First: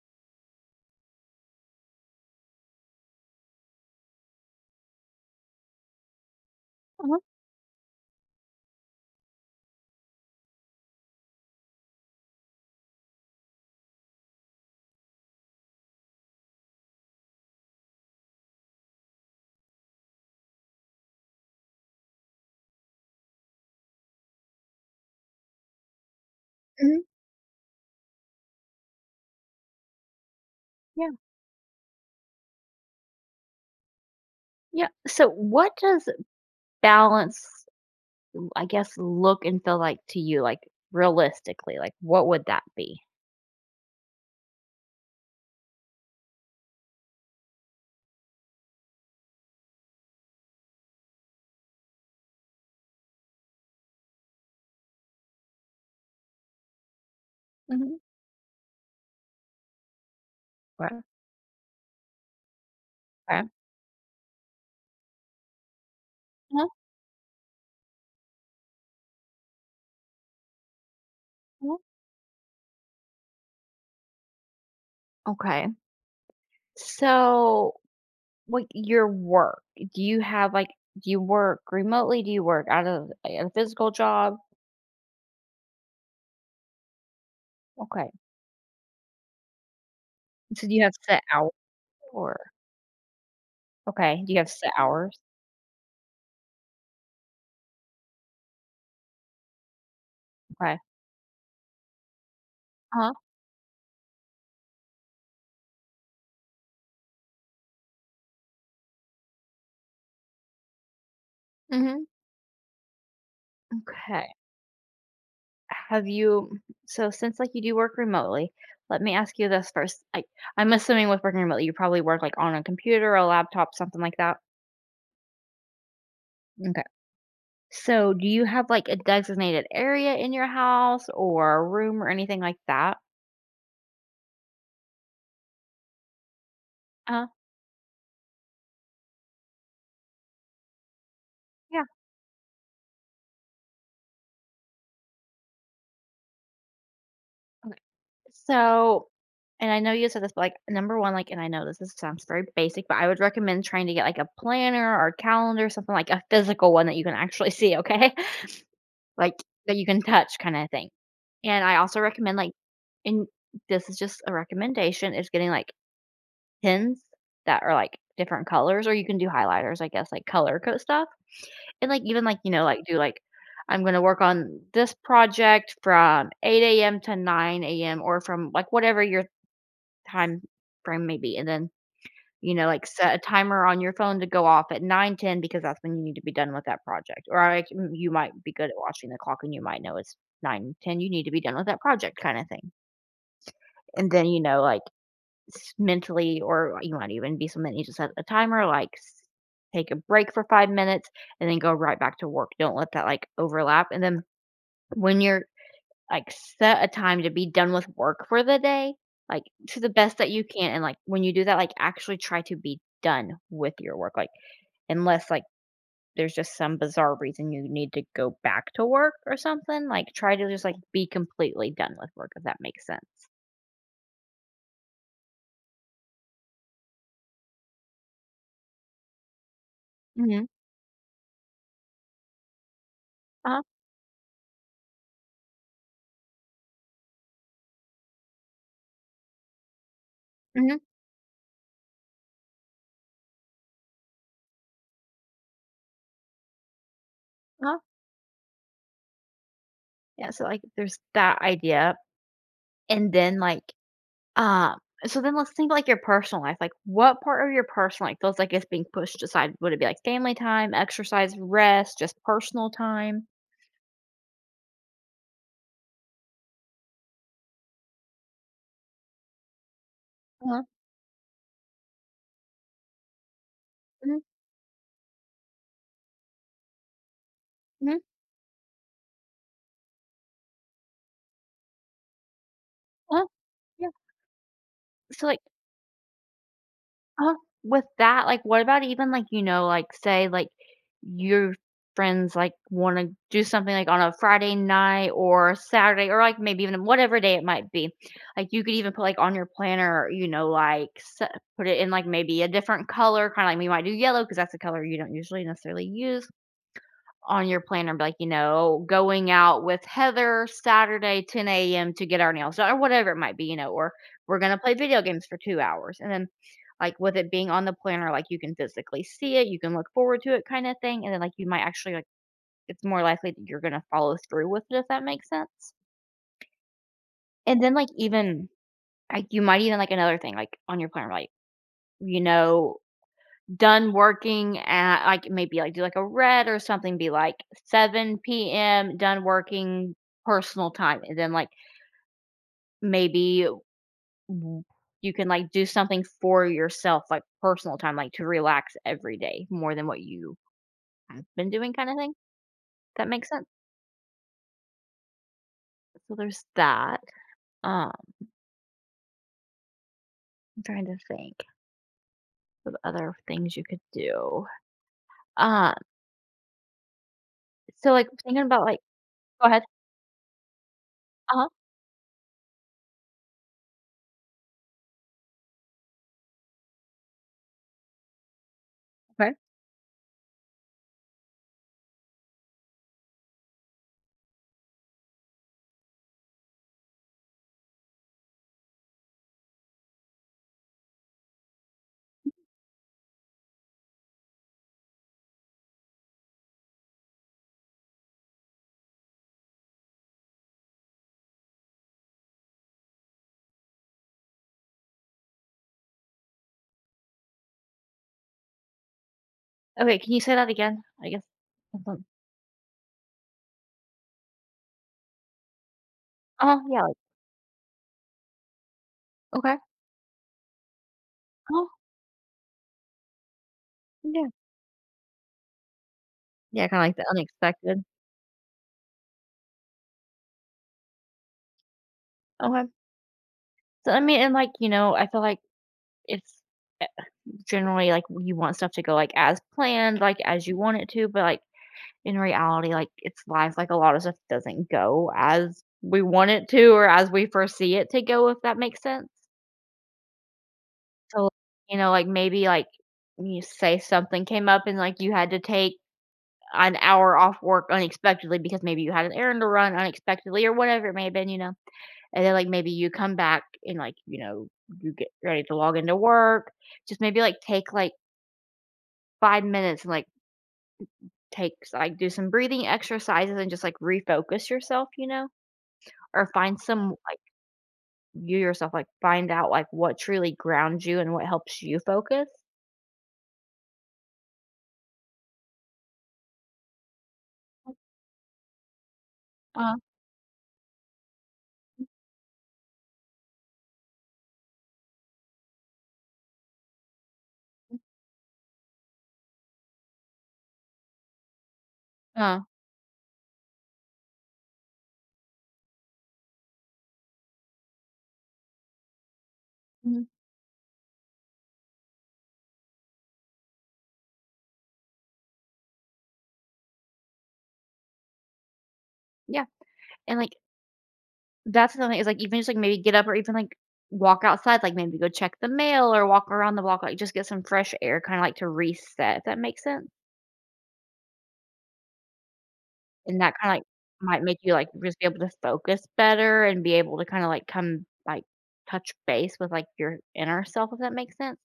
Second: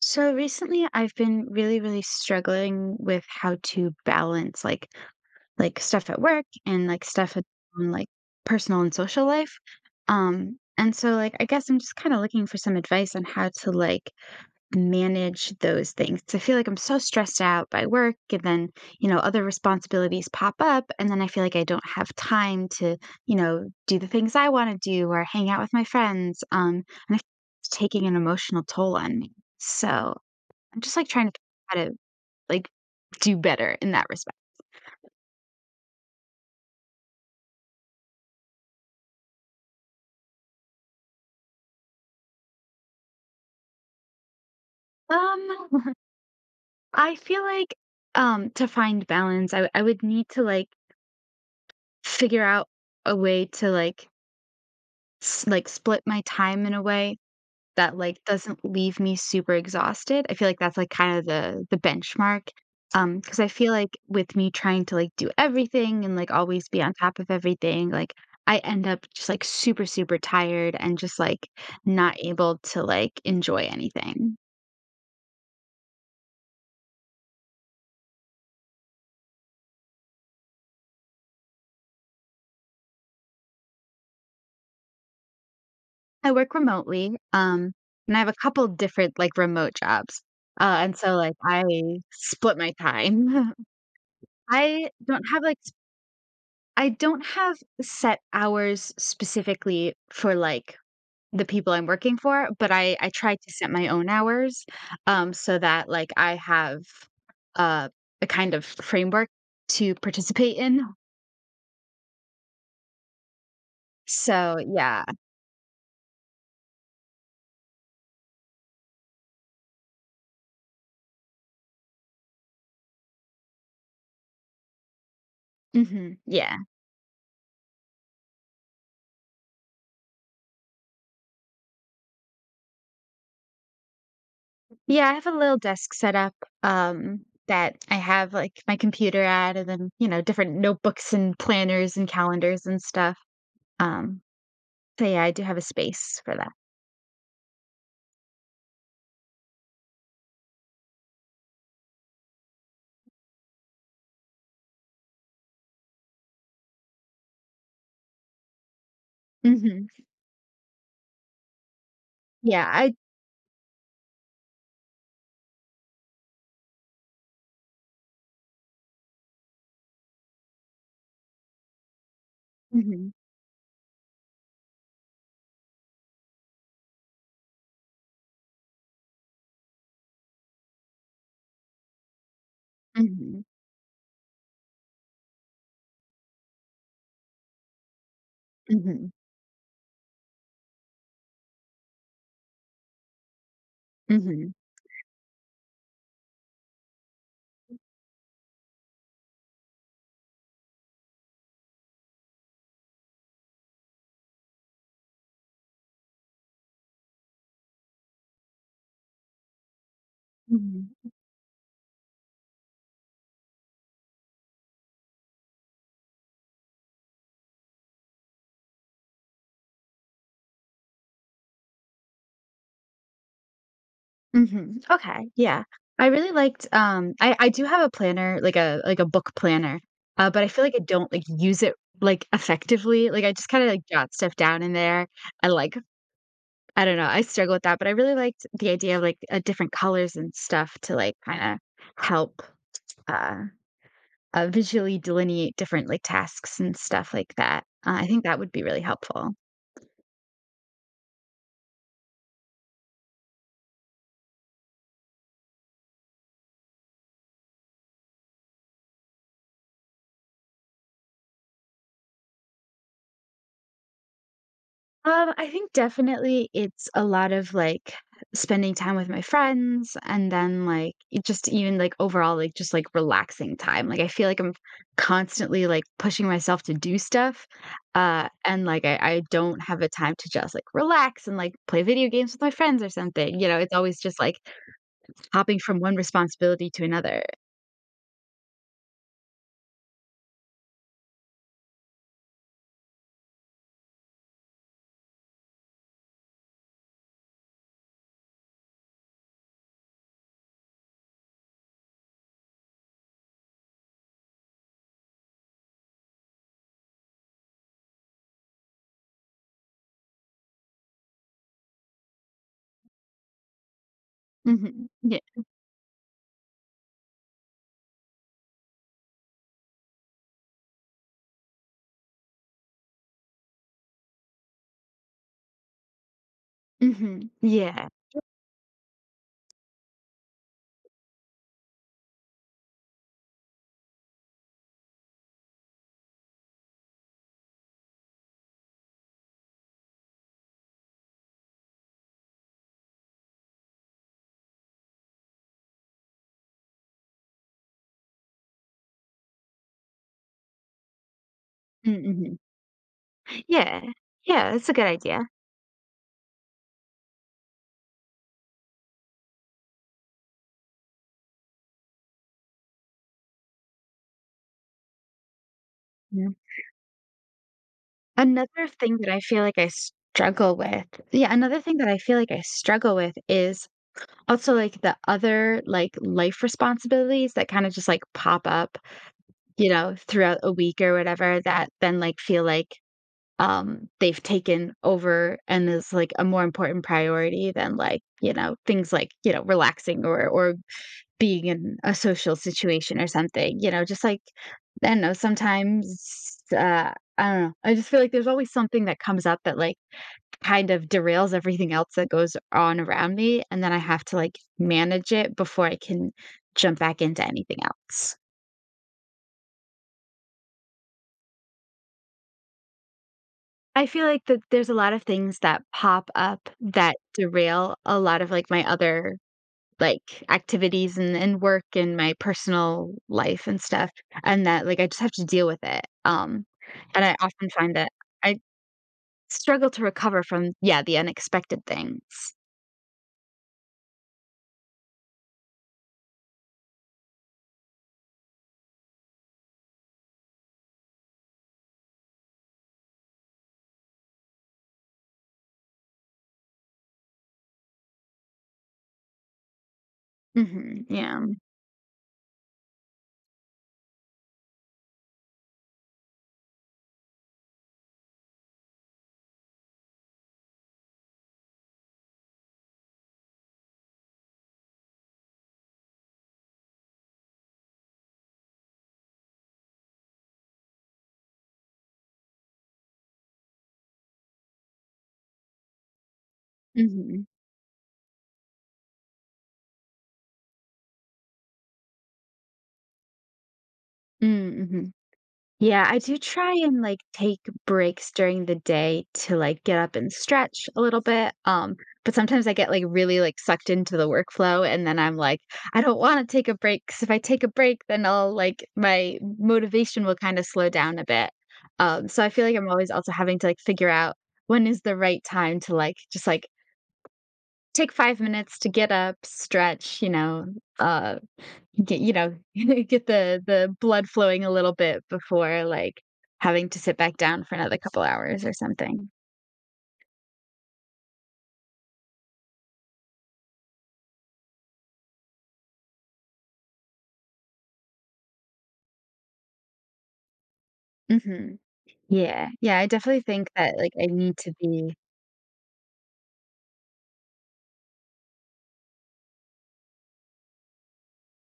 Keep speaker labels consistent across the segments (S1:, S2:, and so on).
S1: So recently I've been really, really struggling with how to balance like stuff at work and like
S2: Uh-huh.
S1: stuff at um, like personal and social life. And so like I guess I'm just kind of looking for some advice on how to like manage those things. 'Cause I feel like I'm so stressed out by work and then, other responsibilities pop up and then I feel like I don't have time to, do the things I want to do or hang out with my friends. Um
S2: Hmm.
S1: and I feel it's taking an emotional toll on me. So I'm just like
S2: Yeah.
S1: trying to figure out how to like do better in that respect.
S2: Yeah, so what does balance, I guess, look and feel like to you, like realistically? Like what would that be?
S1: Um, I feel like to find balance, I would need to like figure out a way to like like split my time in a way that,
S2: Hmm.
S1: like, doesn't leave me super exhausted. I feel like that's, like,
S2: Right.
S1: kind of the benchmark, because I
S2: Okay.
S1: feel like with me trying to, like, do everything and, like,
S2: Uh-huh.
S1: always be on top of everything, like, I end up just, like, super, super tired and just, like,
S2: Uh-huh.
S1: not able to, like, enjoy anything.
S2: Okay. So like your work, do you have do you work remotely? Do you work out of like, a physical job?
S1: I work remotely,
S2: Okay.
S1: and I have a couple different, like, remote jobs,
S2: So do you have
S1: and so,
S2: set
S1: like,
S2: hours
S1: I
S2: or
S1: split my time.
S2: okay. Do you have set
S1: I
S2: hours?
S1: don't have, like s I don't have set hours specifically for, like,
S2: Okay.
S1: the people I'm working for, but I
S2: Uh-huh.
S1: try to set my own hours, so that, like, I have, uh, a kind of framework to participate in.
S2: Hmm. Okay.
S1: So, yeah.
S2: Have you So since, like, you do work remotely, let me ask you this first. I'm assuming with working remotely, you probably work, like, on a computer, a laptop, something like that?
S1: Mhm. Yeah.
S2: Okay. So, do you have, like, a designated area in your house or a room or anything like that?
S1: Yeah, I have a little desk set up,
S2: Uh-huh.
S1: that I have, like, my computer at and then, you know, different notebooks and
S2: Yeah,
S1: planners and calendars and stuff. Um, so yeah, I do have a space for that.
S2: okay. So and I know you said this, but, like, number 1, like and I know this is sounds very basic, but I would recommend trying to get, like, a planner or a calendar, something like a physical one that you can actually see, okay? Like, that you
S1: Mhm.
S2: can touch kinda thing. And I also recommend,
S1: Yeah, I
S2: and this is just a recommendation, is getting, like, pins that are, like, different colors, or you can do highlighters, I guess, like, color code stuff. And, like, even, like, you know, like, do,
S1: Mhm.
S2: like, "I'm gonna work on this project from 8 AM to 9 AM," or from, like, whatever your time frame may be, and then you know, like, set a
S1: Mhm.
S2: timer on your phone to go off at 9:10 because that's when you need to be done with that project, or, like, you might be good at watching
S1: Mhm.
S2: the clock and you might know it's 9:10, you need to be done with that project kinda thing, and then, you
S1: Mhm.
S2: know, like, s mentally or you might even be something that you just set a timer, like, s take a break for 5 minutes and then go right back to work, don't let that, like, overlap, and then when you're, like, set a time to be done with work for the day, like, to the best that you can, and,
S1: Mhm.
S2: like, when you do that, like, actually try to be done with your work, like Unless, like, there's just some bizarre reason you need to go back to work or something, like, try to just, like, be completely done with work, if that makes sense.
S1: Mhm. Okay, yeah. I really liked, I do have a planner, like a book planner, but
S2: Mhm.
S1: I feel like I don't, like, use it, like, effectively, like, I just
S2: Uh-huh,
S1: kinda, like, jot stuff down in there. I, like I don't know, I struggle with that, but I really liked the idea of, like, different colors and
S2: mhm,
S1: stuff to, like, kinda help, uh visually delineate different, like, tasks and stuff like that.
S2: uh-huh.
S1: I think that would be really helpful.
S2: Yeah, so, like, there's that idea, and then, like, um so then let's think, about, like, your personal life, like, what part of your personal life feels like it's being pushed aside? Would it be, like, family time, exercise, rest, just personal time?
S1: I think definitely it's a lot of, like, spending time with my friends and
S2: Uh-huh.
S1: then, like, it just even, like, overall, like, just, like, relaxing time. Like, I
S2: Mhm,
S1: feel like I'm constantly, like, pushing myself to do stuff,
S2: mhm,
S1: and, like, I don't have a time to just, like, relax and, like, play video games with my friends or
S2: uh-huh,
S1: something, you know? It's
S2: yeah.
S1: always just, like,
S2: So, like
S1: hopping from one responsibility to another.
S2: Uh, with that, like, what about even, like, you know, like, say, like, your friends, like, wanna do something, like, on a Friday night or a Saturday or, like, maybe even whatever day it might be. Like, you could even put, like, on your planner, you know, like, se put it in, like, maybe a different color, kinda like we might do yellow because that's a color you don't usually necessarily use on your planner, like, you know, going out with Heather Saturday, 10 a.m. to get our nails done, or whatever it might be, you know, or we're going to play
S1: Mhm.
S2: video
S1: Yeah.
S2: games for 2 hours. And then, like, with it being on the planner, like, you can physically see it, you can look forward to it kind of thing. And then, like, you might actually, like, it's more likely that you're going to follow through with it, if that makes sense.
S1: Mhm.
S2: And then, like,
S1: Yeah.
S2: even, like, you might even, like, another thing, like, on your planner, like, you know, done working at, like, maybe, like, do, like, a red or something, be, like, 7 PM, done working personal time, and then, like, maybe w you can, like, do something for yourself, like, personal time, like, to relax every day more than what you have been doing
S1: Mm,
S2: kinda thing.
S1: mhm.
S2: That makes sense?
S1: Yeah. Yeah, that's a good idea.
S2: So there's that. Um, I'm trying to think of other things you could do. Um,
S1: Yeah.
S2: so, like, thinking about,
S1: Another
S2: like
S1: thing that I feel
S2: go
S1: like
S2: ahead.
S1: I struggle with yeah,
S2: Uh-huh.
S1: another thing that I feel like I struggle with is also, like, the other, like, life responsibilities that kinda just, like, pop up,
S2: Okay.
S1: you know, throughout a week or whatever that then, like, feel like, they've taken over and is, like, a more important priority than, like, you know, things like, you know, relaxing or being in a social situation or something, you know, just like I don't know, sometimes I don't know. I just feel like there's always something that comes up that like kind of derails everything else that goes on around me and then I have to like manage it before I can jump back into anything else.
S2: Okay, can you say that again? I guess.
S1: I feel like that there's a lot of things that pop up
S2: Oh yeah, like
S1: that derail a lot of like my other
S2: okay.
S1: like, activities and work
S2: Oh,
S1: and my personal life and stuff,
S2: yeah.
S1: and that, like, I just have to deal with it,
S2: Yeah, kinda like
S1: and
S2: the
S1: I often find
S2: unexpected.
S1: that I struggle to recover from, yeah, the unexpected things.
S2: Okay. So, I mean, and, like, you know, I feel like it's, eh, generally, like, you want stuff to go, like, as planned, like, as you want it to, but, like, in reality, like, it's life, like, a lot of stuff doesn't go as we want it to or as we foresee it to go, if that makes sense.
S1: Mhm, yeah.
S2: So, you know, like, maybe, like, you say something came up and, like, you had to take an hour off work unexpectedly because maybe you had an errand to run unexpectedly or whatever it may have been, you know? And then, like, maybe you come back and, like, you know, you get ready to log into work. Just maybe, like, take, like, 5 minutes and, like, take like, do some breathing exercises and just, like, refocus yourself, you know? Or find some like,
S1: Mhm.
S2: you yourself, like, find out, like, what truly grounds you and what helps you focus.
S1: Mm, mhm. Yeah, I do try and, like, take breaks during the day to, like,
S2: Uh-huh.
S1: get up and stretch a little bit, but sometimes I get, like, really, like, sucked into the workflow, and then I'm like, "I don't wanna take a break because if I take a break, then I'll like, my motivation will kinda slow down a bit." So I
S2: Uh,
S1: feel like I'm always also having to, like, figure out when is the right time to, like, just, like, take 5 minutes to get up,
S2: Mhm.
S1: stretch, you know, uh get you know, get the blood flowing a little bit before, like, having to sit back down for another couple hours or something.
S2: Yeah, and, like, that's another thing is, like, even just, like, maybe get up or even, like, walk outside, like, maybe go check the mail or walk around the block, like, just get some fresh air kinda, like, to reset, if that makes sense.
S1: Mhm. Yeah. Yeah, I
S2: And
S1: definitely
S2: that
S1: think
S2: kinda, like,
S1: that, like, I
S2: might
S1: need
S2: make
S1: to
S2: you, like,
S1: be
S2: just be able to focus better and be able to kinda, like, come, like, touch base with, like, your inner self, if that makes sense.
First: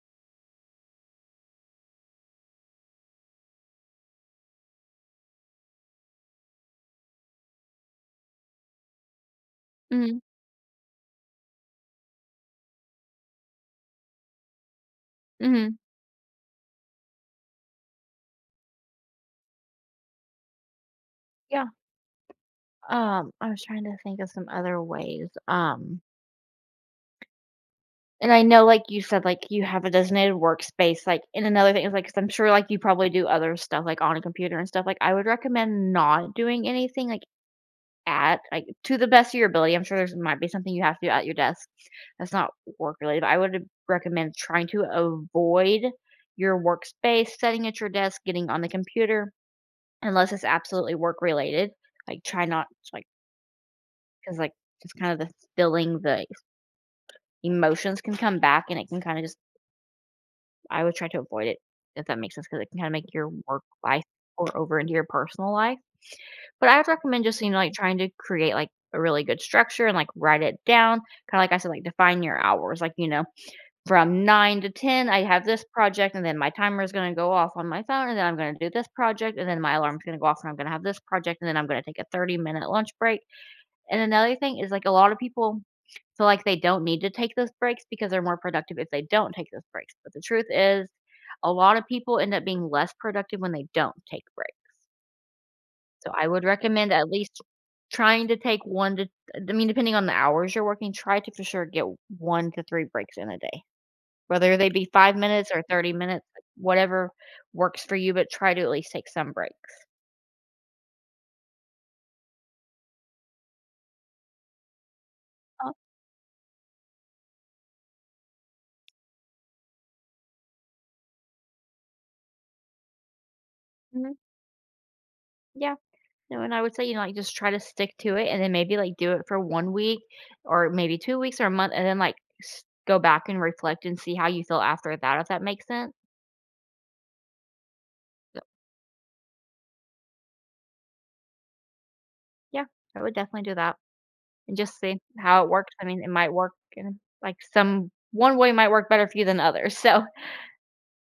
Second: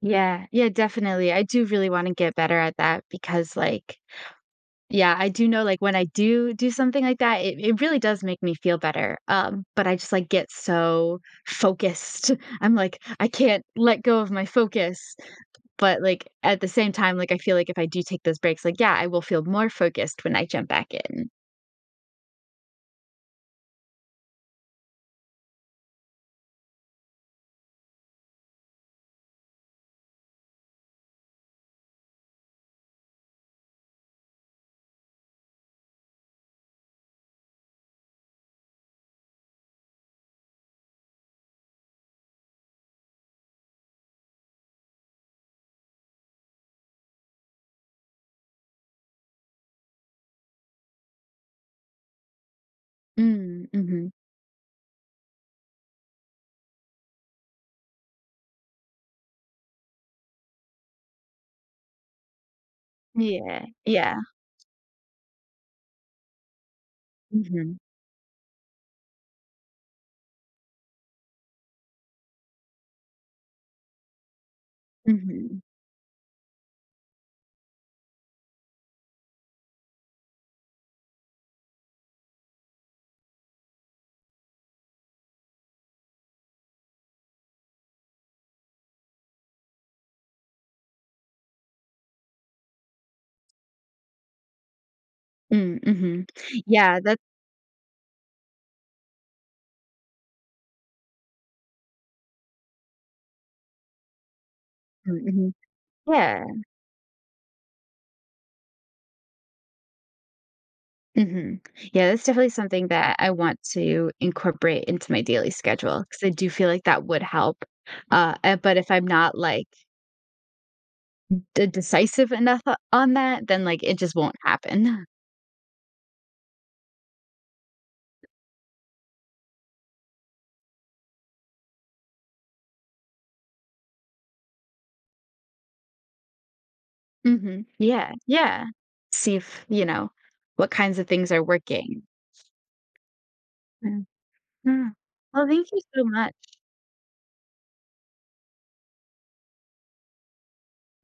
S1: Yeah, yeah, definitely. I do really wanna get better at that because, like, yeah, I do know, like, when I do do something like that, it really does make me feel better, but I just,
S2: Mhm,
S1: like, get so focused. I'm like, "I can't let go of my focus."
S2: mhm.
S1: But, like, at the same time, like, I feel like if I do take those breaks, like, yeah, I will feel more focused when I jump back in.
S2: Yeah, I was trying to think of some other ways, and I know, like you said, like, you have a designated workspace, like and another thing is, like 'cause I'm sure, like, you probably do other stuff, like, on a computer and stuff, like, I would recommend not doing anything, like at, like, to the best of your ability, I'm sure there's might be something you have to do at your desk that's not work related, but I would recommend trying to avoid your workspace, sitting at your desk, getting on the computer, unless it's absolutely work related. Like, try not like
S1: Mm, mhm.
S2: because like, just kind of the feeling, the emotions can come back and it can kinda just I would try to avoid it, if that makes sense because it can kinda make your work
S1: Yeah,
S2: life
S1: yeah.
S2: pour over into your personal life. But I would recommend just, you know, like,
S1: Mhm,
S2: trying to create, like, a really good structure and, like, write it down. Kinda like I said, like, define your hours, like, you know, from 9 to 10, I have
S1: mhm.
S2: this project, and then my timer is gonna go off on my phone, and then I'm gonna do this project, and then my alarm's gonna go off, and I'm gonna have this project, and then I'm gonna take a 30-minute lunch break. And another thing is, like, a lot of people feel like they don't need to take those breaks because they're more productive if they don't take those breaks. But the truth is, a lot of people end up being less productive when they don't take breaks.
S1: Mm,
S2: So I
S1: mhm.
S2: would recommend
S1: Yeah,
S2: at
S1: that's
S2: least trying to take 1 to I mean, depending on the hours you're working, try to for sure get 1 to 3 breaks in a day, whether they be 5
S1: mm,
S2: minutes
S1: mhm.
S2: or 30 minutes,
S1: Yeah.
S2: whatever works for you, but try to at least take some breaks.
S1: Mhm. Yeah, that's definitely something that I want to incorporate into my daily
S2: Oh,
S1: schedule because I do feel like that would help. But if I'm not, like, d decisive enough o on that, then, like, it
S2: mhm,
S1: just won't happen.
S2: yeah. No, and I would say, you know, like, just try to stick to it and then maybe, like, do it for 1 week or maybe 2 weeks or a month and then, like, s go back and reflect and see how you feel after that, if that makes sense.
S1: Mhm. Yeah,
S2: So,
S1: yeah. See if you know, what kinds of things are working.
S2: yeah, I would definitely do that. And just
S1: Mhm.
S2: see how
S1: Well,
S2: it
S1: thank
S2: works.
S1: you
S2: I mean,
S1: so
S2: it might
S1: much.
S2: work in like some one way might work better for you than others. So,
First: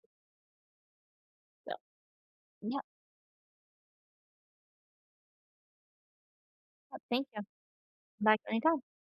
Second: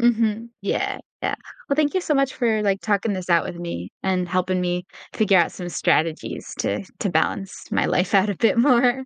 S1: Mhm. Yeah, yeah.
S2: so
S1: Well, thank you so much for,
S2: yeah,
S1: like, talking this out with me and helping me figure out some strategies to
S2: thank you.
S1: balance my life out a
S2: Back
S1: bit
S2: anytime.
S1: more.